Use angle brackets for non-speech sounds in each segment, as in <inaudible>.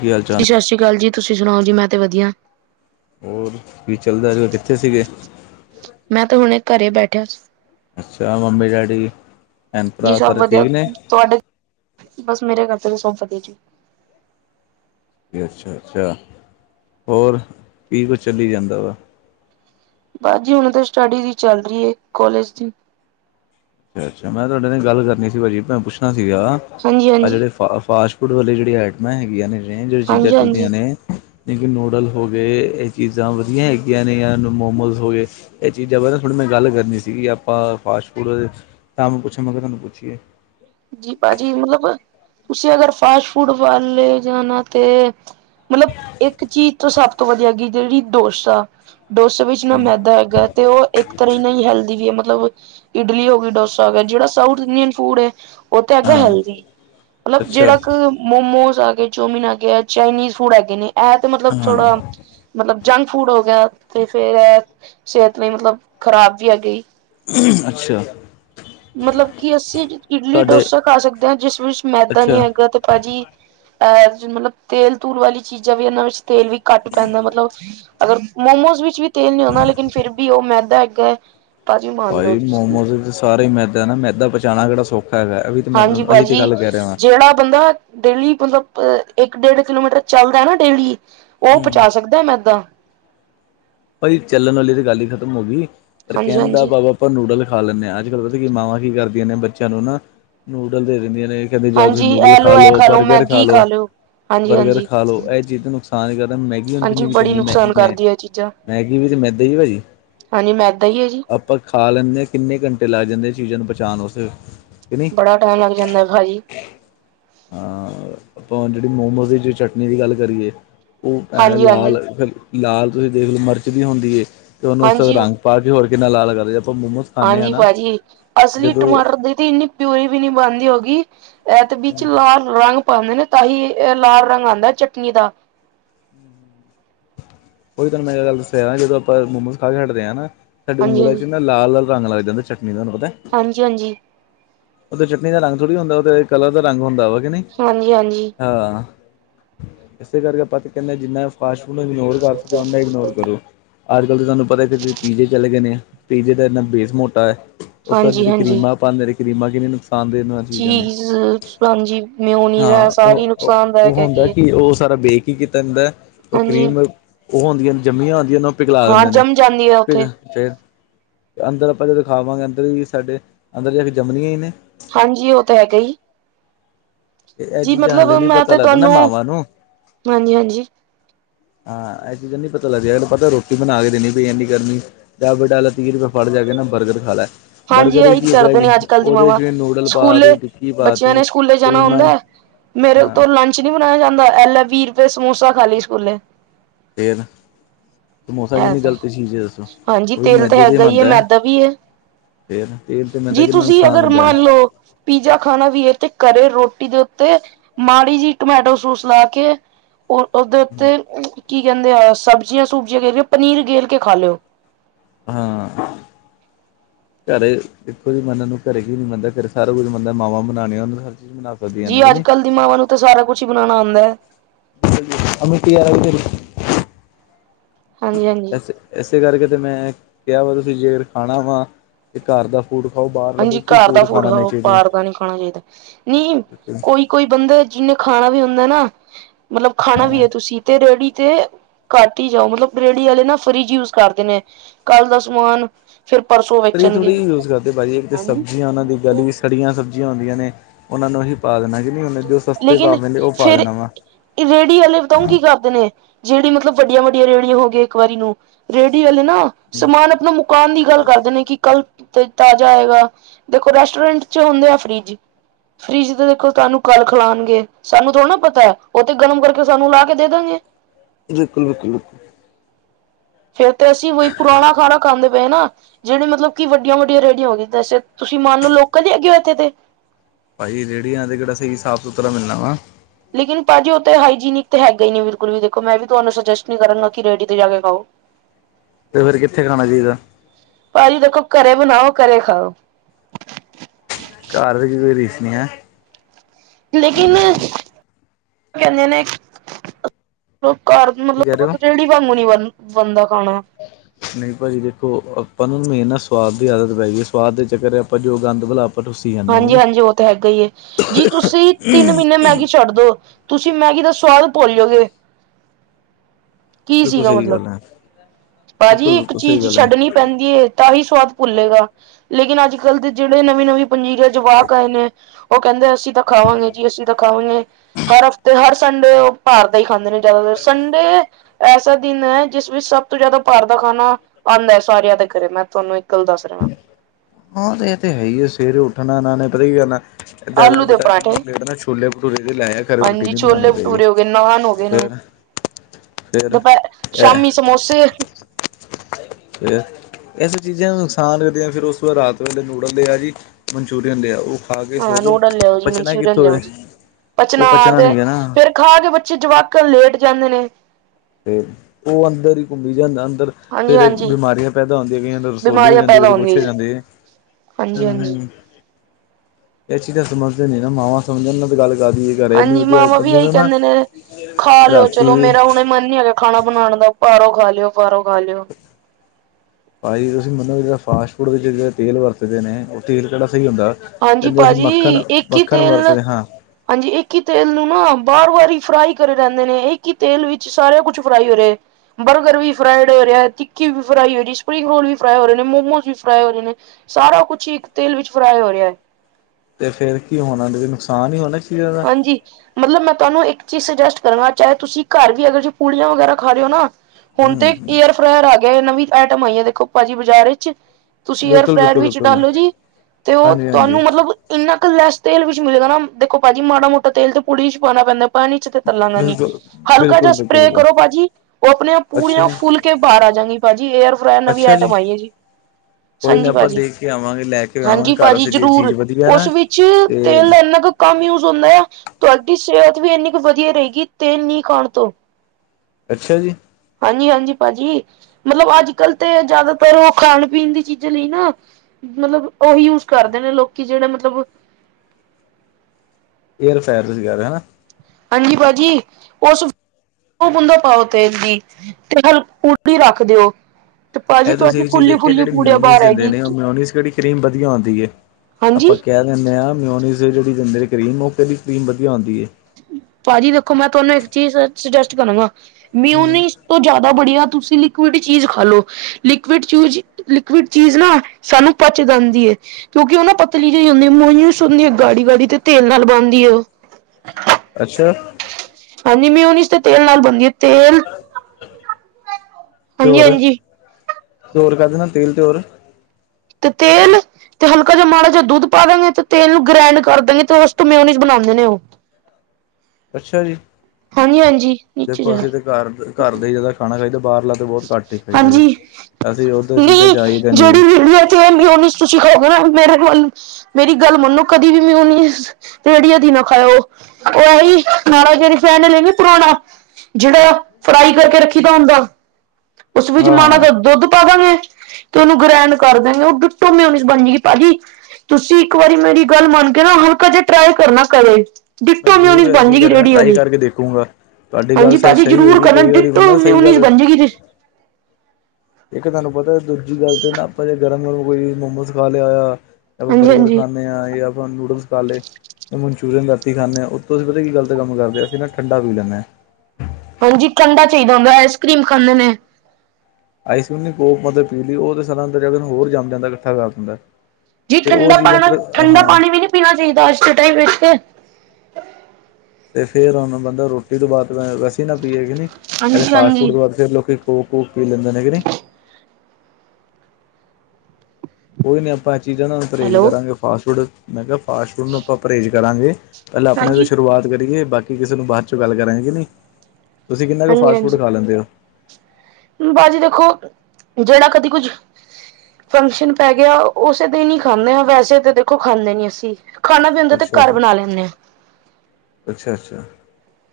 ਕੀ ਹਾਲ ਜੀ ਚਾਲ ਸਤਿ ਸ੍ਰੀ ਕਾਲ ਜੀ, ਤੁਸੀਂ ਸੁਣਾਓ ਜੀ, ਮੈਂ ਤੇ ਵਧੀਆ। ਹੋਰ ਕੀ ਚੱਲਦਾ ਪਿਆ ਕਿੱਥੇ ਸੀਗੇ? ਮੈਂ ਤੇ ਹੁਣੇ ਘਰੇ ਬੈਠਿਆ। ਅੱਛਾ ਮੰਮੀ ਡੈਡੀ, ਭੈਣ ਜੀ ਭਰਾ ਸਭ ਸਾਰੇ ਵਧੀਆ ਠੀਕ ਨੇ? ਤੁਹਾਡੇ ਬਸ ਮੇਰੇ ਘਰ ਤੇ ਸਭ ਵਧੀਆ ਜੀ। ਅੱਛਾ-ਅੱਛਾ ਹੋਰ ਕੀ ਕੁੱਛ ਚੱਲੀ ਜਾਂਦਾ ਵਾ? ਬਸ ਜੀ, ਹੁਣ ਤੇ ਸਟੱਡੀ ਦੀ ਚਲ ਰਹੀ ਏ ਕੋਲਜ ਦੀ। ਅੱਛਾ-ਅੱਛਾ ਮੈਂ ਤੁਹਾਡੇ ਨਾਲ ਗੱਲ ਕਰਨੀ ਸੀ ਭਾਜੀ ਮੈਂ ਪੁੱਛਣਾ ਸੀਗਾ ਹਾਂਜੀ ਆਹ ਹਾਂਜੀ ਜਿਹੜੇ? ਫਾ ਫਾਸਟ ਫੂਡ ਵਾਲੀ ਜੇੜੀਆਂ ਆਈਟਮਾਂ ਹੈਗੀਆਂ ਨੇ ਜ ਜਿਹੜੀਆਂ ਚੀਜ਼ਾਂ ਹਾਂਜੀ ਚਲਦੀਆਂ ਹਾਂਜੀ ਨੇ। ਇਕ ਨੂਡਲ ਹੋਗਏ ਇਹ ਚੀਜ਼ਾਂ ਵਧੀਆ ਹੈਗੀਆਂ ਨੇ ਜਾਂ ਮੋਮੋਸ ਹੋਗਏ। ਇਹ ਚੀਜ਼ਾਂ ਪਤਾ ਥੋੜੀ ਮੈਂ ਗੱਲ ਕਰਨੀ ਸੀਗੀ ਆਪਾਂ ਫਾਸਟ ਫੂਡ ਤਾਂ ਮੈਂ ਪੁੱਛਿਆ ਮੈਂ ਕਾ ਤੁਹਾਨੂੰ ਪੁੱਛੀਏ। ਜੀ ਭਾਜੀ ਮਤਲਬ, ਤੁਸੀਂ ਅਗਰ ਫਾਸਟ ਫੂਡ ਵੱਲ ਜਾਣਾ ਤੇ। ਮਤਲਬ ਇੱਕ ਚੀਜ਼ ਤਾਂ ਸਭ ਤੋਂ ਵਧੀਆ ਹੈਗੀ ਜਿਹੜੀ ਡੋਸਾ ਡੋਸੇ ਵਿੱਚ ਨਾ ਮੈਦਾ ਹੈਗਾ। ਤੇ ਓਹ ਇੱਕ ਤਰ੍ਹਾਂ ਨਾਲ ਹੈਲਦੀ ਵੀ ਮਤਲਬ ਇਡਲੀ ਹੋਗੀ ਡੋਸਾ ਹੋ ਗਿਆ ਜਿਹੜਾ ਸਾਊਥ ਇੰਡੀਅਨ ਫੂਡ ਏ। ਉਹ ਤੇ ਹੈਗਾ ਹਾਂ ਹੈਲਦੀ ਮਤਲਬ ਜਿਹੜਾ ਅੱਛਾ ਕਿ। ਮੋਮੋਸ ਆ ਗਿਆ ਚੋਮਿਨ ਆ ਗਿਆ ਚਾਈਨੀਜ਼ ਫੂਡ ਹੈਗੇ ਨੇ ਐ ਤੇ ਮਤਲਬ ਹਾਂ ਥੋੜਾ। ਮਤਲਬ ਜੰਕ ਫੂਡ ਹੋ ਗਿਆ ਤੇ ਫੇਰ ਐ ਸਿਹਤ ਲਈ ਮਤਲਬ ਖ਼ਰਾਬ ਵੀ ਆ ਗਈ। ਅੱਛਾ। ਮਤਲਬ ਕੀ ਅਸੀਂ ਇਡਲੀ ਤੁਹਾਡੇ ਡੋਸਾ ਖਾ ਸਕਦੇ ਆਂ ਜਿਸ ਵਿੱਚ ਮੈਦਾ ਨੀ ਅੱਛਾ ਹੈਗਾ ਤੇ ਭਾਜੀ। ਐ ਤੁਸੀ ਮਤਲਬ ਤੇਲ ਤੂਲ ਵਾਲੀ ਚੀਜ਼ਾਂ ਵੀ ਏਨਾਂ ਵਿੱਚ ਤੇਲ ਵੀ ਘੱਟ ਪੈਂਦਾ ਮਤਲਬ। ਅਗਰ ਮੋਮੋਸ ਵਿੱਚ ਵੀ ਤੇਲ ਨੀ ਓਨਾ ਲੇਕਿਨ ਫੇਰ ਵੀ ਓ ਮੈਦਾ ਹੈਗੈ ਭਾਜੀ ਮੰਨ ਲੋ ਭਾਈ ਤੁਸੀਂ। ਮੋਮੋਸ ਤੇ ਸਾਰੇ ਈ ਮੈਦਾ ਨਾ, ਮੈਦਾ ਪਚਾਣਾ ਕਿਹੜਾ ਸੌਖਾ ਹੈਗਾ। ਐ ਵੀ ਹਾਂਜੀ ਭਾਜੀ ਜਿਹੜਾ ਬੰਦਾ। ਡੇਲੀ ਮਤਲਬ, ਇੱਕ ਡੇਢ ਕਿਲੋਮੀਟਰ ਚੱਲਦਾ ਐ ਨਾ ਡੇਲੀ। ਉਹ ਹਮ ਪਚਾ ਸਕਦਾ ਆ ਮੈਦਾ। ਭਾਜੀ ਚੱਲਣ ਆਲੀ ਤੇ ਗੱਲ ਈ ਖ਼ਤਮ ਹੋਗੀ ਪਰ ਹਾਂਜੀ ਕਹਿਣ ਦਾ ਹਾਂਜੀ ਭਾਵ ਹੈ। ਆਪਾਂ ਨੂਡਲ ਖਾ ਲੈਂਨੇ ਆ। ਅੱਜ ਕੱਲ ਪਤਾ ਕੀ ਮਾਵਾਂ ਕੀ ਕਰਦੀਆਂ ਨੇ ਬੱਚਿਆਂ ਨੂੰ ਨਾ ਨੂਡਲ ਦੇ ਦਿੰਦੀਆਂ ਨੇ। ਕਹਿੰਦੀ ਆ, ਜਾਓ ਤੁਸੀਂ ਹਾਂਜੀ ਨੂਡਲ ਐ ਖਾ ਐ ਲੋ ਬਰਗਰ ਖਾ ਮੈਗੀ ਲੋ। ਲਿਓ ਹਾਂਜੀ ਬਰਗਰ ਹਾਂਜੀ ਖਾ ਲਉ ਐ ਚੀਜ਼ ਦਾ ਨੁਕਸਾਨ ਕਰ ਮੈਗੀ ਹੁਣ ਹਾਂਜੀ ਕਿੰਨੀ ਕੁ ਬੜੀ ਚੰਗੀ <unintelligible> ਐ। ਨੁਕਸਾਨ ਕਰਦੀ ਹੈ ਇਹ ਚੀਜ਼ਾਂ ਮੈਗੀ ਵੀ ਤੇ ਮੈਦੇ ਹੀ ਹੋਈ। ਹਾਂਜੀ ਮੈਦਾ ਹੀ ਹੈ ਜੀ ਆਪਾਂ ਖਾ ਲੈਂਦੇ ਹਾਂ ਕਿਨੇ ਘੰਟੇ ਲਗ ਜਾਦੇ ਚੀਜ਼ਾਂ ਨੂੰ ਪਚਾਉਣ ਵਾਸਤੇ। ਕਿ ਨਹੀਂ ਬੜਾ ਟਾਈਮ ਲੱਗ ਜਾਦਾ ਹੈ ਭਾਜੀ। ਹਾਂ, ਆਪਾਂ ਹੁਣ ਜਿਹੜੀ ਮੋਮੋ ਦੀ ਚਟਨੀ ਦੀ ਗਲ ਕਰੀਏ। ਉਹ ਹੈ ਹਾਂਜੀ ਹਾਂਜੀ ਲਾਲ ਫਿਰ ਲਾਲ ਤੁਸੀ ਦੇਖ ਲਓ ਮਿਰਚ ਵੀ ਹੁੰਦੀ ਹੈ। ਤੇ ਉਹਨੂੰ ਉਸ ਹਾਂਜੀ ਰੰਗ ਪਾ ਕੇ ਹੋਰ ਕਿਨਾ ਲ ਕਰਦੇ ਆਪਾਂ ਮੋਮੋਸ ਖਾਂਦੇ ਹਾਂ ਹਾਂਜੀ ਨਾ ਭਾਜੀ ਅਸਲੀ ਜਦੋਂ ਟਮਾਟਰ ਦੀ ਤੇ ਇਨੀ ਪਿਊਰੀ ਵੀ ਨਹੀ ਬਣਦੀ ਹੋਏਗੀ। ਇਹ ਤੇ ਵਿਚ ਲਾਲ ਰੰਗ ਪਾਉਦੇ ਨੇ ਤਾਹੀ ਲਾਲ ਰੰਗ ਆਉਂਦਾ ਚਟਨੀ ਦਾ। ਉਹੀ ਤੁਹਾਨੂੰ ਮੈਂ ਇਹ ਗੱਲ ਦੱਸਿਆ ਜਦੋਂ ਆਪਾ ਮੋਮੋਸ ਖਾ ਕੇ ਹਟਦੇ ਹਾਂ ਨਾ ਸਾਡੀਆਂ ਹਾਂਜੀ ਉਗਲਾ 'ਚ ਨਾ। ਲਾਲ- ਲਾਲ ਰੰਗ ਲੱਗ ਜਾਂਦਾ ਚਟਨੀ ਤੁਹਾਨੂੰ ਪਤਾ? ਹਾਂਜੀ- ਹਾਂਜੀ। ਉਹ ਤੇ ਚਟਨੀ ਦਾ ਰੰਗ ਥੋੜ੍ਹੀ ਹੁੰਦਾ ਉਹ ਤੇ ਕਲਰ ਦਾ ਰੰਗ ਹੁੰਦਾ ਵਾ ਕਿ ਨਹੀ ਹਾਂਜੀ ਹਾਂਜੀ ਹਾਂ। ਇਸੇ ਕਰਕੇ ਆਪਾਂ ਕਹਿਦੇ ਜਿਨਾ ਫਾਸਟ ਫੂਡ ਨੂੰ ਇਗਨੋਰ ਕਰ ਸਕਦੇ ਓਨਾ ਹੀ ਇਗਨੋਰ ਕਰੋ। ਅਜ ਕਲ ਤਾਂ ਤੁਹਾਨੂੰ ਪਤਾ ਹੈ। ਕਿ ਜੇ ਪੀਜੇ ਚਲੇ ਗਏ ਨੇ, ਪੀਜੇ ਦਾ ਇਨਾ ਬੇਸ ਮੋਟਾ ਹੈ। ਉਹ ਸਰ ਜਿਹੜੀ ਹਾਂਜੀ-ਹਾਂਜੀ। ਕਰੀਮਾਂ ਪਾਉਦੇ ਨੇ ਕਰੀਮਾਂ ਕਿਹ ਖਾਂਦੇ ਉਹ ਚੀਜਾ ਨੇ ਚੀਜ਼, ਸਪੰਜੀ, ਮਿਊਨੀਜ਼ ਹਾਂ ਹੈ ਸਾਰੀ ਉਹ- ਉਹ ਨੁਕਸਾਨਦਾਇਕ ਹੁੰਦਾ ਹੈਗੀ ਏ। ਕਿ ਉਹ ਸਾਰਾ ਬੇਖ ਕੀ ਕੀਤਾ ਜਾਂਦਾ ਉਹ ਹਾਂਜੀ, ਕਰੀਮ ਉਹ ਹੁੰਦੀਆਂ ਜੰਮੀਆਂ ਆਉਦੀਆਂ ਨੇ ਉਹ ਪਿਘਲਾ ਹਾਂ ਦਿੰਦੇ ਨੇ ਜੰਮ ਜਾਂਦੀ ਹੈ ਫਿਰ- ਉੱਥੇ। ਫਿਰ ਅੰਦਰ ਆਪਾ ਜਦੋਂ ਖਾਵਾਂਗੇ ਅੰਦਰ ਹੀ ਸਾਡੇ ਅੰਦਰ ਜਾ ਕੇ ਜੰਮਦੀਆਂ ਹੀ ਨੇ ਹਾਂਜੀ ਉਹ ਤਾਂ ਹੈਗਾ ਹੀ। ਇਹ ਜੀ ਚੀਜ਼ਾਂ ਮਤਲਬ ਹਾਲੇ ਨਹੀਂ ਮੈਂ ਪਤਾ ਤੇ ਲੱਗਦਾ ਨਾ ਤੁਹਾਨੂੰ, ਮਾਵਾਂ ਨੂੰ ਹਾਂਜੀ- ਹਾਂਜੀ- ਹਾਂ ਇਹ ਚੀਜ਼ਾਂ ਨੀ ਪਤਾ ਲਗ ਪਤਾ ਰੋਟੀ ਬਣਾ ਕੇ ਦੇਣੀ ਪਈ ਇੰਨੀ ਗਰਮੀ ਜਾ ਬਟਾਲਾ, ਤੀਹ ਰੁਪਏ ਫੜ ਜਾ ਕੇ ਨਾ ਬਰਗਰ ਖਾ ਲੈ ਹਾਂਜੀ, ਬਰਗਰ ਵਿੱਚ ਇਹੀ ਤੇ ਕੀ ਹੈਗਾ ਕਰਦੀਆਂ ਨੇ ਜੀ ਅਜ-ਕਲ ਦੀ ਉਹਦੇ ਮਾਵਾਂ ਚ ਨੂਡਲ ਪਾ ਸਕੂਲੇ, ਤੇ ਟਿੱਕੀ ਬੱਚਿਆਂ ਪਾਤੀ ਨੇ ਸਕੂਲੇ ਜਾਣਾ ਕਰੀਮਾਂ ਹੁੰਦਾ ਹੈ। ਮੇਰੇ ਹਾਂ ਤੋਂ ਲੰਚ ਨੀ ਬਣਾਇਆ ਜਾਦਾ, ਐ ਲੈ ਵੀਹ ਰੁਪਏ ਸਮੋਸਾ ਖਾ ਲਈ ਸਕੂਲੇ ਫਿਰ- ਸਮੋਸਾ ਐ ਕਿੰਨੀ ਤੇ, ਗ਼ਲਤ ਚੀਜ ਹੈ ਦਸੋ, ਹਾਂਜੀ ਉਹ ਵੀ ਤੇਲ ਤਾਂ ਮੈਦੇ ਤੇ ਹੈਗਾ ਹੀ ਬਣਦਾ ਹੈ। ਮੈਦਾ ਵੀ ਫੇਰ- ਫੇਰ ਤੇ ਮੈ ਜੀ ਤਾਂ ਕਿੰਨਾ ਤੁਸੀਂ ਨੁਕਸਾਨ ਅਗਰ ਹੁੰਦਾ ਮੰਨ ਲਓ ਪੀਜ਼ਾ ਖਾਣਾ ਵੀ ਇਹ ਤੇ ਕਰੇ ਰੋਟੀ ਦੇ ਉਤੇ ਮਾੜੀ ਜੀ ਟਮੈਟੋ ਸੋਸ ਲਾ ਕੇ ਉਹ ਉਹਦੇ ਉਤੇ ਕੀ ਕਹਿਦੇ ਆ ਸਬਜ਼ੀਆਂ ਸੁਬਜ਼ੀਆਂ ਗੇਰਕੇ ਪਨੀਰ ਗੇਰ ਕੇ ਖਾ ਲਿਓ ਹਾਂ- ਘਰੇ ਦੇਖੋ ਜੀ ਬਨਣ ਨੂੰ ਘਰੇ ਕੀ ਨੀ ਬਣਦਾ ਘਰੇ ਸਾਰਾ ਕੁਝ ਬਣਦਾ ਮਾਵਾਂ ਬਣਾਉਣੀਆਂ ਉਹ ਜੀ, ਅਜ ਕਲ ਦੀ ਮਾਵਾਂ ਨੂੰ ਤਾਂ ਸਾਰਾ ਕੁਛ ਹੀ ਬਣਾਉਣਾ ਆਉਦਾ ਹੈ। ਅਂ ਤਿਆਰ ਹੋ <unintelligible> ਹਾਂਜੀ- ਹਾਂਜੀ- ਤੇ ਇਸੇ ਕਰਕੇ ਤਾਂ ਮੈ ਕਿਹਾ ਵਾ ਤੁਸੀ ਜੇਕਰ ਖਾਣਾ ਵਾ ਤੇ ਘਰ ਦਾ ਫੂਡ ਖਾਓ ਬਾਹਰ ਹਾਂਜੀ, ਘਰ ਦਾ ਫੂਡ ਖਾੳ ਬਾਹਰ ਦਾ ਨਹੀ ਖਾਣਾ ਚਾਹੀਦਾ ਨਹੀ ਕੋਈ ਕੋਈ ਬੰਦਾ ਜਿਹਨੇ ਖਾਣਾ ਵੀ ਹੁੰਦਾ ਨਾ ਮਤਲਬ ਖਾਣਾ ਵੀ ਹੈ। ਤੁਸੀ ਤੇ ਰੇਹੜੀ ਤੇ ਘੱਟ ਹੀ ਜਾਓ ਮਤਲਬ ਰੇਹੜੀ ਵਾਲੇ ਨਾ ਫਰਿਜ ਯੂਜ ਕਰਦੇ ਨੇ ਕਲ ਦਾ ਸਮਾਨ ਫੇਰ ਪਰਸੋਂ ਤਰੀ ਵੇਚਣਗੇ ਤੁਰੀ ਯੂਜ ਕਰਦੇ ਭਾਜੀ ਇਕ ਤੇ ਹਾਂਜੀ ਸਬਜ਼ੀਆਂ ਉਹਨਾਂ ਦੀ ਗਲੀ ਸੜੀਆਂ ਸਬਜ਼ੀਆਂ ਹੁੰਦੀਆਂ ਨੇ ਉਹਨਾਂ ਨੂੰ ਹੀ ਪਾ ਦੇਣਾ ਕਿ ਨਹੀ ਲੇਕਿਨ ਫੇਰ ਰੇਹੜੀ ਵਾਲੇ ਬਤਾਂਊ ਕੀ ਕਰਦੇ ਨੇ ਜਿਹੜੀ ਮਤਲਬ ਵੱਡੀਆਂ- ਵੱਡੀਆਂ ਰੇਹੜੀਆ ਹੋ ਗਈ ਇਕ ਵਾਰੀ ਨੂੰ ਰੇਹੜੀ ਵਾਲੇ ਨਾ ਸਮਾਨ ਆਪਣਾ ਮੁਕਾਉਣ ਦੀ ਗੱਲ ਕਰਦੇ ਨੇ ਕਿ ਕਲ- ਤੇ ਤਾਜ਼ਾ ਆਏਗਾ, ਦੇਖੋ ਰੈਸਟੋਰੈਂਟ 'ਚ ਹੁੰਦੇ ਆ ਫਰਿੱਜ, ਫਰਿੱਜ ਦੇ ਦੇਖੋ ਤੁਹਾਨੂੰ ਕੱਲ ਖੁਆਉਣਗੇ, ਸਾਨੂੰ ਥੋੜ੍ਹਾ ਨਾ ਪਤਾ ਹੈ। ਉਹ ਤੇ ਗਰਮ ਕਰਕੇ ਸਾਨੂੰ ਲਾ ਕੇ ਦੇ ਦਾਗੇ ਬਿਲਕੁਲ- ਬਿਲਕੁਲ -ਬਿਲਕਲ ਫੇਰ ਤੇ ਅਸੀ ਵੲਈ ਪੁਰਾਣਾ ਖਾਣਾ ਖਾਂਦੇ ਪਏ ਨਾ, ਜਿਹੜੀ ਮਤਲਬ ਕਿ ਵੱਡੀਆਂ-ਵੱਡੀਆਂ ਰੇਹੜੀਆਂ ਹੋ ਗਈ ਜੈਸੇ ਤੁਸੀ ਮੰਨ ਲਓ ਲੋਕਾਂ ਦੀ ਅਗੇ ਹੋ ਇਥੇ ਤੇ ਭਾਜੀ ਰੇਹੜੀਆਂ ਤੇ ਕਿਹੜਾ ਸਹੀ ਸਾਫ਼ ਸੁਥਰਾ ਮਿਲਣਾਗਾ ਲੇਕਿਨ ਭਾਜੀ ਉਹ ਤਾਂ ਹਾਈਜੀਨਿਕ ਤੇ ਹੈਗਾ ਹੀ ਬਿਲਕੁਲ ਵੀ ਦੇਖੋ ਮੈਂ ਵੀ ਤੁਹਾਨੂੰ ਸੁਜੈਸਟ ਨੀ ਕਰਾਂਗਾ ਕਿ ਰੇਹੜੀ ਤੇ ਜਾ ਕੇ ਖਾਓ <inaudible> ਤੇ ਫਿਰ ਕਿੱਥੇ ਖਾਣਾ ਚਾਹੀਦਾ ਭਾਜੀ ਦੇਖੋ ਘਰੇ ਬਣਾਓ ਘਰੇ ਖਾਓ ਘਰ ਦੀ ਕੋਈ ਰੀਸ ਨੀ ਹੈ ਲੇਕਿਨ, ਕਹਿੰਦੇ ਨੇ ਘਰ ਕੀ ਕਹਿ ਰਹੇ ਮਤਲਬ ਹੋ ਰੇਹੜੀ ਵਾਂਗੂ ਨੀ ਬ ਬਣਦਾ ਖਾਣਾ ਨਹੀਂ ਭਾਅ ਜੀ ਦੇਖੋ ਆਪਾਂ ਨੂੰ ਮੇਨ ਨਾ ਸੁਆਦ ਦੀ ਆਦਤ ਪੈ ਗਈ ਸੁਆਦ ਦੇ ਚੱਕਰ ਆਪਾਂ ਜੋ ਗੰਦ ਭਲਾ ਹਾਂਜੀ -ਹਾਂਜੀ ਉਹ ਤਾਂ ਹੈਗਾ ਹੀਈ ਹੈ, ਜੀ ਤੁਸੀਂ ਤਿੰਨ ਮਹੀਨੇ ਮੈਗੀ ਛੱਡ ਦੋ ਤੁਸੀਂ ਮੈਗੀ ਦਾ ਸੁਵਾਦ ਭੁਲ ਜਾਓਗੇ ਕੀ ਬਿਲਕੁਲ ਸੀਗਾ ਸਹੀ ਮਤਲਬ, ਗੱਲ ਹੈ, ਭਾਜੀ ਬਿਲਕੁਲ ਇੱਕ ਬਿਲਕੁਲ ਸਹੀ ਚੀਜ਼ ਗੱਲ ਹੈ। ਛੱਡਣੀ ਪੈਂਦੀ ਹੈ ਤਾਂ ਹੀ ਸਵਾਦ ਭੁੱਲੇਗਾ, ਲੇਕਿਨ ਅੱਜ ਕੱਲ੍ਹ ਦੇ ਜਿਹੜੇ ਨਵੀਂ- ਨਵੀਂ ਪੰਜੀਰੇ ਜਵਾਕ ਆਏ ਨੇ ਉਹ ਕਹਿੰਦੇ ਅਸੀਂ ਤਾਂ ਖਾਵਾਂਗੇ ਜੀ ਅਸੀਂ ਖਾਵਾਂਗੇ ਹਰ ਹਫਤੇ ਤੇ ਹਰ ਸੰਡੇ ਉਹ ਬਾਹਰ ਦਾ ਹੀ ਖਾਂਦੇ ਨੇ ਜ਼ਿਆਦਾਤਰ ਸੰਡੇ ਐਸਾ ਦਿਨ ਹੈ ਜਿਸ ਵਿੱਚ ਸਭ ਤੋਂ ਜ਼ਿਆਦਾ ਭਾਰ ਦਾ ਖਾਣਾ ਆਉਂਦਾ ਸਾਰਿਆਂ ਦੇ ਘਰੇ ਮੈਂ ਤੁਹਾਨੂੰ ਇੱਕ ਗੱਲ ਦੱਸ ਰਿਹਾ ਹਾਂ ਤੇ ਇਹ ਤੇ ਹੈ ਹੀਏ ਸਵੇਰੇ ਉੱਠਣਾ ਇਹਣਾ ਨੇ ਪਤਾ ਕੀ ਕਰਣਾ ਇਦਾਂ ਕਰ ਆਲੂ ਦੇ ਬੇਟਾ ਇਕ ਪਰਾਂਠੇ ਪਲੇਟ ਨਾ ਛੋਲੇ ਭਟੂਰੇ ਦੀ ਲੈ ਆ ਘਰੇ ਰੋਟੀ ਹਾਂਜੀ ਨੀ ਬਣਾਉਣੀ ਪਏਗੀ ਫਿਰ ਫਿਰ ਦੁਪਹਿਰ ਇਹ ਸ਼ਾਮੀ ਸਮੋਸੇ <unintelligible> ਇਸ ਚੀਜ਼ਾਂ ਨੂੰ ਨੁਕਸਾਨ ਕਰਦੀਆਂ ਫਿਰ ਉਸ ਵਾਰ ਰਾਤ ਨੂੰ ਨੂਡਲਜ਼ ਲੇ ਰਾਜੀ ਮਨਚੂਰੀਅਨ ਦੇ ਆਊ ਹਾਂ ਨੂਡਲ ਲਿਆਓ ਜੀ ਮਨਚੂਰੀਅਨ ਲਿਓ ਜੀ ਪਚਨਾ ਉਹ ਆਪ ਪਚਣਾ ਏ ਨੀ ਹੈ ਨਾ ਫਿਰ ਖਾ ਕੇ ਬੱਚੇ ਜਵਾਕ ਲੇਟ ਜਾਂਦੇ ਨੇ ਤੇ ਉਹ ਅੰਦਰ ਹੀ ਘੁੰਮੀ ਜਾਂਦਾ ਅੰਦਰ ਫਿਰ ਹਾਂਜੀ-ਹਾਂਜੀ ਬਿਮਾਰੀਆਂ ਪੈਦਾ ਹੁੰਦੀਆਂ ਪਈਆਂ ਰਸੋਲੀ ਹੋ ਬਿਮਾਰੀਆਂ ਜਾਂਦੀ ਪੈਦਾ ਕਦੇ ਹੁੰਦੀਆਂ ਕੁਛ ਹੋ ਜੀ ਜਾਂਦੀ ਹੈ। ਹਾਂਜੀ-ਹਾਂਜੀ। ਹਾਂਜੀ ਹੂ-ਹੂ ਇਹ ਚੀਜ਼ਾਂ ਸਮਝਦੇ ਨੇ ਨਾ ਮਾਵਾਂ ਸਮਝਦੇ ਤੇ ਗੱਲ ਕਰਦੀ ਘਰੇ ਇੰਨੀ ਹਾਂਜੀ ਵਧੀਆ ਮਾਵਾ ਵੀ ਬੰਦੇ ਇਹੀ ਨੂੰ ਨਾ ਕਹਿੰਦੇ ਨੇ ਖਾ ਲੋ ਚਲੋ ਰਾਤੀ ਮੇਰਾ ਹੁਣੇ ਮਨ ਨੀ ਹੈਗਾ ਖਾਣਾ ਬਣਾਉਣ ਦਾ ਬਾਹਰੋਂ ਖਾ ਲਿਓ ਬਾਹਰੋਂ ਖਾ ਲਿਓ ਭਾਜੀ ਤੁਸੀਂ ਮੰਨੋਗੇ ਜਿਹੜਾ ਫਾਸਟ ਫੂਡ ਚ ਤੇਲ ਵਰਤਦੇ ਨੇ ਤੇਲ ਕਿਹੜਾ ਸਹੀ ਹੁੰਦਾ ਹਾਂਜੀ ਕਹਿੰਦੇ ਅਸੀਂ ਭਾਜੀ ਮੱਖਣ- ਇੱਕ ਹੀ ਮੱਖਣ ਤੇਲ ਵਰਤਦੇ ਹਾਂ ਹਾਂਜੀ ਇੱਕ ਹੀ ਤੇਲ ਨੂੰ ਨਾ ਵਾਰ ਵਾਰ ਹੀ ਫਰਾਈ ਕਰੇ ਰਹਿੰਦੇ ਨੇ ਇੱਕ ਹੀ ਤੇਲ ਵਿੱਚ ਸਾਰਾ ਕੁਛ ਫਰਾਈ ਹੋ ਰਿਹਾ ਬਰਗਰ ਵੀ ਫਰਾਈਡ ਹੋ ਰਿਹਾ ਟਿਕੀ ਵੀ ਫਰਾਈ ਹੋ ਰਹੀ ਸਪਰਿੰਗ ਰੋਲ ਵੀ ਫਰਾ ਹੋ ਰਹੇ ਨੇ ਮੋਮੋਸ ਵੀ ਫਰਾਈ ਹੋ ਰਹੇ ਨੇ ਸਾਰਾ ਕੁਛ ਹੀ ਇੱਕ ਤੇਲ ਵਿੱਚ ਫਰਾਈ ਹੋ ਰਿਹਾ ਹੈ। ਤੇ ਫਿਰ ਕੀ ਹੋਣਾ ਨੁਕਸਾਨ ਹੀ ਹੋਣਾ ਚੀਜ਼ਾਂ ਦਾ ਹਾਂਜੀ ਮਤਲਬ ਮੈਂ ਤੁਹਾਨੂੰ ਇੱਕ ਚੀਜ਼ ਸੁਜੈਸਟ ਕਰਾਂਗਾ ਚਾਹੇ ਤੁਸੀਂ ਘਰ ਵੀ ਅਗਰ ਪੂੜੀਆਂ ਵਗੈਰਾ ਖਾ ਰਹੇ ਹੋ ਨਾ ਹੁਣ ਹੂੰ ਤੇ ਏਅਰ ਫਾ੍ਰਯਰ ਆ ਗਿਆ ਨਵੀਂ ਆਈਟਮ ਆਈ ਹੈ ਦੇਖੋ ਭਾਜੀ ਬਾਜ਼ਾਰ ਵਿੱਚ ਤੁਸੀਂ ਏਅਰ ਬਿਲਕੁਲ ਫ੍ਰਾਇਰ ਬਿਲਕੁਲ ਵਿੱਚ ਬਿਲਕੁਲ ਡਲੋ ਜੀ ਤੇ ਉਹ ਹਾਂਜੀ ਹਾਂਜੀ ਤੁਹਾਨੂੰ ਮਤਲਬ ਇੰਨਾ ਕੁ ਲੈਸ ਤੇਲ ਵਿੱਚ ਮਿਲੇਗਾ ਨਾ ਦੇਖੋ ਭਾਜੀ ਮਾੜਾ ਮੋਟਾ ਤੇਲ ਤੇ ਪੁੜੀ ਚ ਪਾਉਣਾ ਪੈਂਦਾ ਪਾਣੀ ਚ ਤੇ ਤਲਾਂਗਾ ਨੀ ਬਿਲਕੁਲ ਹਲਕਾ ਜਿ ਬਿਲਕੁਲ ਸਪਰੇਅ ਬਿਲਕੁਲ ਕਰੋ ਭਾਜੀ ਉਹ ਆਪਣੀਆਂ ਅੱਛਾ ਪੂਰੀਆਂ ਜੀ ਫੁੱਲ ਕੇ ਬਾਹਰ ਆ ਜਾਂਗੀ ਭਾਜੀ ਏਅਰ ਫਰਾਈ ਨਵੀ ਆਈਟਮ ਆਈ ਹੈ ਜੀ ਕੋਈ ਨਾ ਹਾਂਜੀ ਆਪਾਂ ਭਾਜੀ ਦੇਖ ਕੇ ਆਵਾਂਗੇ ਲੈ ਕੇ ਆਵਾਂਗੇ ਹਾਂਜੀ ਘਰ ਭਾਜੀ ਅਸੀਂ ਜੇ ਜ਼ਰੂਰ ਚੀਜ਼ ਵਧੀਆ ਉਸ ਨਾ ਵਿੱਚ ਤੇ ਤੇਲ ਦਾ ਇੰਨਾ ਕੁ ਕੰਮ ਯੂਜ ਹੁੰਦਾ ਆ ਤੁਹਾਡੀ ਸਿਹਤ ਵੀ ਇੰਨੀ ਕੁ ਵਧੀਆ ਰਹੇਗੀ ਤੇਲ ਨੀ ਖਾਣ ਤੋਂ <inaudible> ਅੱਛਾ ਜੀ ਹਾਂਜੀ- ਹਾਂਜੀ ਭਾਜੀ ਮਤਲਬ ਅੱਜ ਕੱਲ ਤੇ ਜ਼ਿਆਦਾਤਰ ਉਹ ਖਾਣ ਪੀਣ ਦੀ ਚੀਜ਼ਾਂ ਲਈ ਨਾ ਮਤਲਬ ਉਹੀ ਯੂਜ ਕਰਦੇ ਨੇ ਲੋਕੀ ਜਿਹੜੇ ਮਤਲਬ ਏਅਰ ਫਾਇਅਰ ਗੱਲ ਹਨਾ ਹਾਂਜੀ ਭਾਜੀ ਉਸ ਦੋ ਬੂੰਦਾ ਪਾਓ ਤੇ ਜੀ ਹਲੀ ਉਲਟੀ ਰੱਖ ਦਿਓ ਤੇ ਭਾਜੀ ਇਹ ਤੁਸੀਂ ਤੁਹਾਡੀ ਇੱਕ ਚੀਜ਼ ਫੁੱਲੀ ਦੇਖੀ ਫੁੱਲੀ ਜਿਹੜੇ ਪੂੜੀਆਂ ਮਿਊਨੀਸ ਬਾਹਰ ਦਿੰਦੇ ਹੈਗੀ ਨੇ ਉਹ ਮਿਉਨੀਸ ਕਿਹੜੀ ਕਰੀਮ ਵਧੀਆ ਆਉਂਦੀ ਹੈ ਹਾਂਜੀ ਆਪਾਂ ਕਹਿ ਕਿੰਦੇ ਮਿਓਨੀਜ਼ ਜਿਹੜੀ ਦਿੰਦੇ ਕਰੀਮ ਉਹ ਕਿਹੜੀ ਕਰੀਮ ਵਧੀਆ ਆਉਂਦੀ ਹੈ। ਭਾਜੀ ਦੇਖੋ ਮੈਂ ਤੁਹਾਨੂੰ ਇੱਕ ਚੀਜ਼ ਸੁਜੈਸਟ ਕਰਾਂਗਾ ਹੂੰ ਮਿਯੋਨਿਜ਼ ਤੋਂ ਜ਼ਿਆਦਾ ਬੜੀਆ ਤੁਸੀਂ ਲਿਕਵਿਡ ਚੀਜ਼ ਖਾ ਲੋ ਲਿਕਵਿਡ ਚੂਜ਼ ਲਿਕਵਿਡ ਚੀਜ਼ ਨਾ ਸਾਨੂੰ ਪਚ ਜਾਂਦੀ ਹੈ। ਕਿਉਂਕਿ ਉਹ ਨਾ ਪਤਲੀ ਜਿਹੀ ਹੁੰਦੀ ਮਯੋਨੀਸ ਹੁੰਦੀ ਹੈ ਗਾੜੀ ਗਾੜੀ ਤੇਲ ਨਾਲ ਬਾਉਂਦੀ ਹੈ ਉਹ ਅੱਛਾ। ਹਾਂਜੀ ਮਿਯੋਨਿਸ ਤਾਂ ਤੇਲ ਨਾਲ ਬਣਦੀ ਏ ਤੇਲ ਤੇ ਹਾਂਜੀ ਹੋਰ ਹਾਂਜੀ ਹੋਰ ਕੱਢ ਲਾ ਤੇਲ ਤੇ ਹੋਰ ਤੇ ਤੇਲ ਤੇ ਹਲਕਾ ਜਿ ਮਾੜਾ ਜਿਹਾ ਦੁੱਧ ਪਾ ਦਾਂਗੇ ਤੇਲ ਨੂੰ ਗ੍ਰੈਂਡ ਕਰ ਦਗੇ ਤੇ ਉਸ ਮਿਓਨੀਸ ਬਣਾਉਂਦੇ ਨੇ ਉਹ ਅੱਛਾ ਜੀ। ਹਾਂਜੀ-ਹਾਂਜੀ ਨੀਚੇ ਜਾ ਕਾਰ-ਕਾਰ ਦਾ ਜਿਆਦਾ ਖਾਣਾ ਖਾਦਾ ਬਾਹਰ ਲੱ ਬਹੁਤ ਘੱਟ ਹੀ ਖਾਦਾ ਜੀ, ਹਾਂਜੀ ਅਸੀਂ ਉਰ ਚੀਜ਼ਾਂ ਜਾਇਦਾ ਨਹੀਂ ਕੀ ਐ ਮਿਓਨੀਜ਼ ਤੁਸੀਂ ਖਾਓਗੇ ਨਾ ਮੇਰੇ ਕੋਲ, ਮੇਰੀ ਗੱਲ ਮੰਨੋ ਕਦੀ ਵੀ ਮਿਓਨੀਜ਼ ਤੇ ਰੇੜੀਆਂ ਦਾ ਨਾ ਖਾਓ, <unintelligible> ਜਿਹੜਾ ਆ ਫਰਾਈ ਕਰਕੇ ਰੱਖੀ ਦਾ ਹੁੰਦਾ ਉਸ ਵਿੱਚ ਜੀ ਹਾਂ ਮਾੜਾ ਹਾਂ ਜਾ ਦੁੱਧ ਪਾ ਦਾਂਗੇ ਤੇ ਉਹਨੂੰ ਗ੍ਰੈਂਡ ਕਰ ਦੇਆਂਗੇ ਉਹ ਡਿੱਟੋ ਮਿਓਨਿਸ ਬਨ ਜਾਏਗੀ ਭਾਜੀ ਤੁਸੀਂ ਇੱਕ ਵਾਰੀ ਮੇਰੀ ਗੱਲ ਮੰਨ ਕੇ ਨਾ ਹਲਕਾ ਜਿਹਾ ਟਰਾਈ ਕਰਨਾ ਕਰੇ ਬਸ ਡਿੱਟੋ ਜ਼ਰੂਰ ਮਿਊਨੀਸ ਬਣ ਐਦਕੀ ਜੇਗੀ ਕਰ ਰਹੇ ਹ ਰੇੜੀ ਟਰਾਈ ਵਾਲੀ ਕਰਕੇ ਦੇਖੂੰਗਾ ਤੁਹਾਡੀ ਗੱਲ ਹਾਂਜੀ ਸੇਦ ਭਾਜੀ ਸਹੀ ਜਰੂਰ ਹੋਏਗੀ ਕਰਨਾ ਕਈ ਵਾਰੀ ਡਿੱਟੋ ਬੰਦਾ ਸਹੀ ਮਿਊਨੀਸ ਗੱਲ ਬਣ ਜੇਗੀ ਜੀ। ਇੱਕ ਤੁਹਾਨੂੰ ਪਤਾ ਦੂਜੀ ਗੱਲ ਤੇ ਨਾ ਆਪਾਂ ਜੇ ਗਰਮ ਕੋਈ ਮੋਮੋਸ ਖਾ ਲਿਆਇਆ ਆਪਾਂ ਹਾਂਜੀ ਬਰਗਰ ਹਾਂਜੀ ਖਾਂਨੇ ਹਾਂ ਜਾਂ ਆਪਾਂ ਨੂਡਲਸ ਖਾ ਲਏ ਮਨਚੂਰੀਅਨ ਰਾਤੀ ਖਾਂਨੇ ਆਂ, ਉੱਤੋਂ ਅਸੀਂ ਪਤਾ ਕੀ ਗਲਤ ਕੰਮ ਕਰਦੇ ਆ ਅਸੀਂ ਨਾ ਠੰਡਾ ਪੀ ਲੈਂਦੇ ਹਾਂ ਹਾਂਜੀ ਠੰਡਾ ਚਾਹੀਦਾ ਹੁੰਦਾ ਆਈਸਕ੍ਰੀਮ ਖਾਂਦੇ ਨੇ ਆਈਸਕ੍ਰੀਮ ਨੀ ਕੋਕ ਮਤਲਬ ਪੀਲੀ ਉਹ ਤੇ ਸਾਰਾ ਅੰਦਰ ਜਾ ਕੇ ਉਣੁ ਹੋਰ ਜੰਮ ਜਾਂਦਾ ਕੱਠਾ ਕਰ ਦਿੰਦਾ। ਜੀ ਫਿਰ ਉਹ ਠੰਡਾ ਚੀਜ਼ ਪਾਣਾ ਅੰਦਰ ਠੰਡਾ ਹਾਂ ਪਾਣੀ ਵੀ ਨੀ ਪੀਣਾ ਚਾਹੀਦਾ ਅੱਜ ਦੇ ਟਾਈਮ ਵਿੱਚ ਤੇ ਤੇ ਫੇਰ ਹੁਣ ਬੰਦਾ ਰੋਟੀ ਤੋਂ ਬਾਅਦ ਵੈਸੀੇ ਨਾ ਪੀਏ ਕਿ ਨੀ ਇਹਦੇ ਹਾਂਜੀ ਫਾਸਟ ਹਾਂਜੀ ਫੂਡ ਤੋਂ ਬਾਅਦ ਫਰ ਲੋਕੀ ਕੋਕ ਕੂਕ ਪੀ ਲੈਂਦੇ ਹੈ ਕਿ ਨੀ ਕੋਈ ਨਹੀਂ ਆਪਾਂ ਇਹ ਚੀਜ਼ਾਂਨਾਂ ਨੂੰ ਪਰਹੇਜ਼ ਹੈਲੋ ਕਰਾਂਗੇ ਫਾਸਟ ਫੂਡ, ਮੈਂ ਕਿਹਾ ਫਾਸਟ ਫੂਡ ਨੂੰ ਆਪਾਂ ਪਰਹੇਜ਼ ਕਰਾਂਗੇ। ਪਹਿਲਾਂ ਆਪਣੇ ਤੋਂ ਹਾਂਜੀ ਸ਼ੁਰੂਆਤ ਕਰੀਏ ਬਾਕੀ ਕਿਸੇ ਨੂੰ ਬਾਅਦ ਚੋਂ ਗੱਲ ਕਰਾਂਗੇ ਨੀ ਹਾਂਜੀ-ਹਾਂਜੀ ਭਾਜੀ ਦੇਖੋ ਜਿਹੜਾ ਕਦੀ ਕੁੱਝ ਫੰਕਸ਼ਨ ਪੈ ਗਿਆ ਉਸੇ ਦਿਨ ਹੀ ਖਾਂਦੇ ਹਾਂ ਵੈਸੇ ਤਾਂ ਦੇਖੋ ਖਾਂਦੇ ਨੀ ਅਸੀਂ ਖਾਣਾ ਵੀ ਹੁੰਦਾ ਤੇ ਕਾਰ ਬਣਾ ਲੈਂਨੇ ਹਾਂ ਅੱਛਾ-ਅੱਛਾ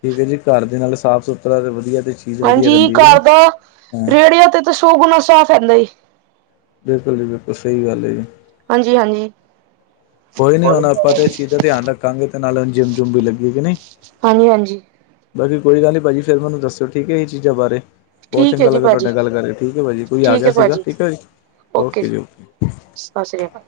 ਠੀਕ ਐ ਜੀ, ਕਾਰ ਦੇ ਨਾਲ ਸਾਫ਼ ਸੁਥਰਾ ਤੇ ਵਧੀਆ ਤੇ ਹਾਂਜੀ, ਕਾਰ ਦਾ ਰੇਹੜਿਆਂ ਤੋਂ ਤਾਂ ਸੌ ਗੁਣਾ ਸਾਫ਼ ਰਹਦਾ ਏ ਬਿਲਕੁਲ ਜੀ ਬਿਲਕੁਲ ਸਹੀ ਗੱਲ ਐ ਜੀ। ਹਾਂਜੀ-ਹਾਂਜੀ। ਕੋਈ ਨੀ ਹੁਣ ਆਪਾਂ ਤਾਂ ਇਸ ਚੀਜ਼ ਦਾ ਧਿਆਨ ਰੱਖਾਂਗੇ ਤੇ ਨਾਲ ਹੁਣ ਜਿੰਮ ਜੁਮ ਵੀ ਲੱਗੇਗੀ ਨਹੀਂ ਹਾਂਜੀ ਹਾਂਜੀ ਬਾਕੀ ਕੋਈ ਗੱਲ ਨਹੀਂ ਭਾਜੀ ਫਿਰ ਮੈਨੂੰ ਦੱਸੋ ਠੀਕ ਐ ਇਹ ਚੀਜ਼ਾਂ ਬਾਰੇ ਬਹੁਤ ਠੀਕ ਚੰਗਾ ਹੈ ਜੀ ਲੱਗਾ ਤੁਹਾਡੇ ਭਾਜੀ ਨਾਲ ਗੱਲ ਕਰਕੇ ਠੀਕ ਐ ਭਾਜੀ, ਕੋਈ ਆ ਠੀਕ ਗਿਆ ਹੈ ਸੀਗਾ ਭਾਜੀ ਠੀਕ ਐ ਜੀ ਓਕੇ ਜੀ ਓਕੇ ਸਤਿ ਸ਼੍ਰੀ ਅਕਾਲ।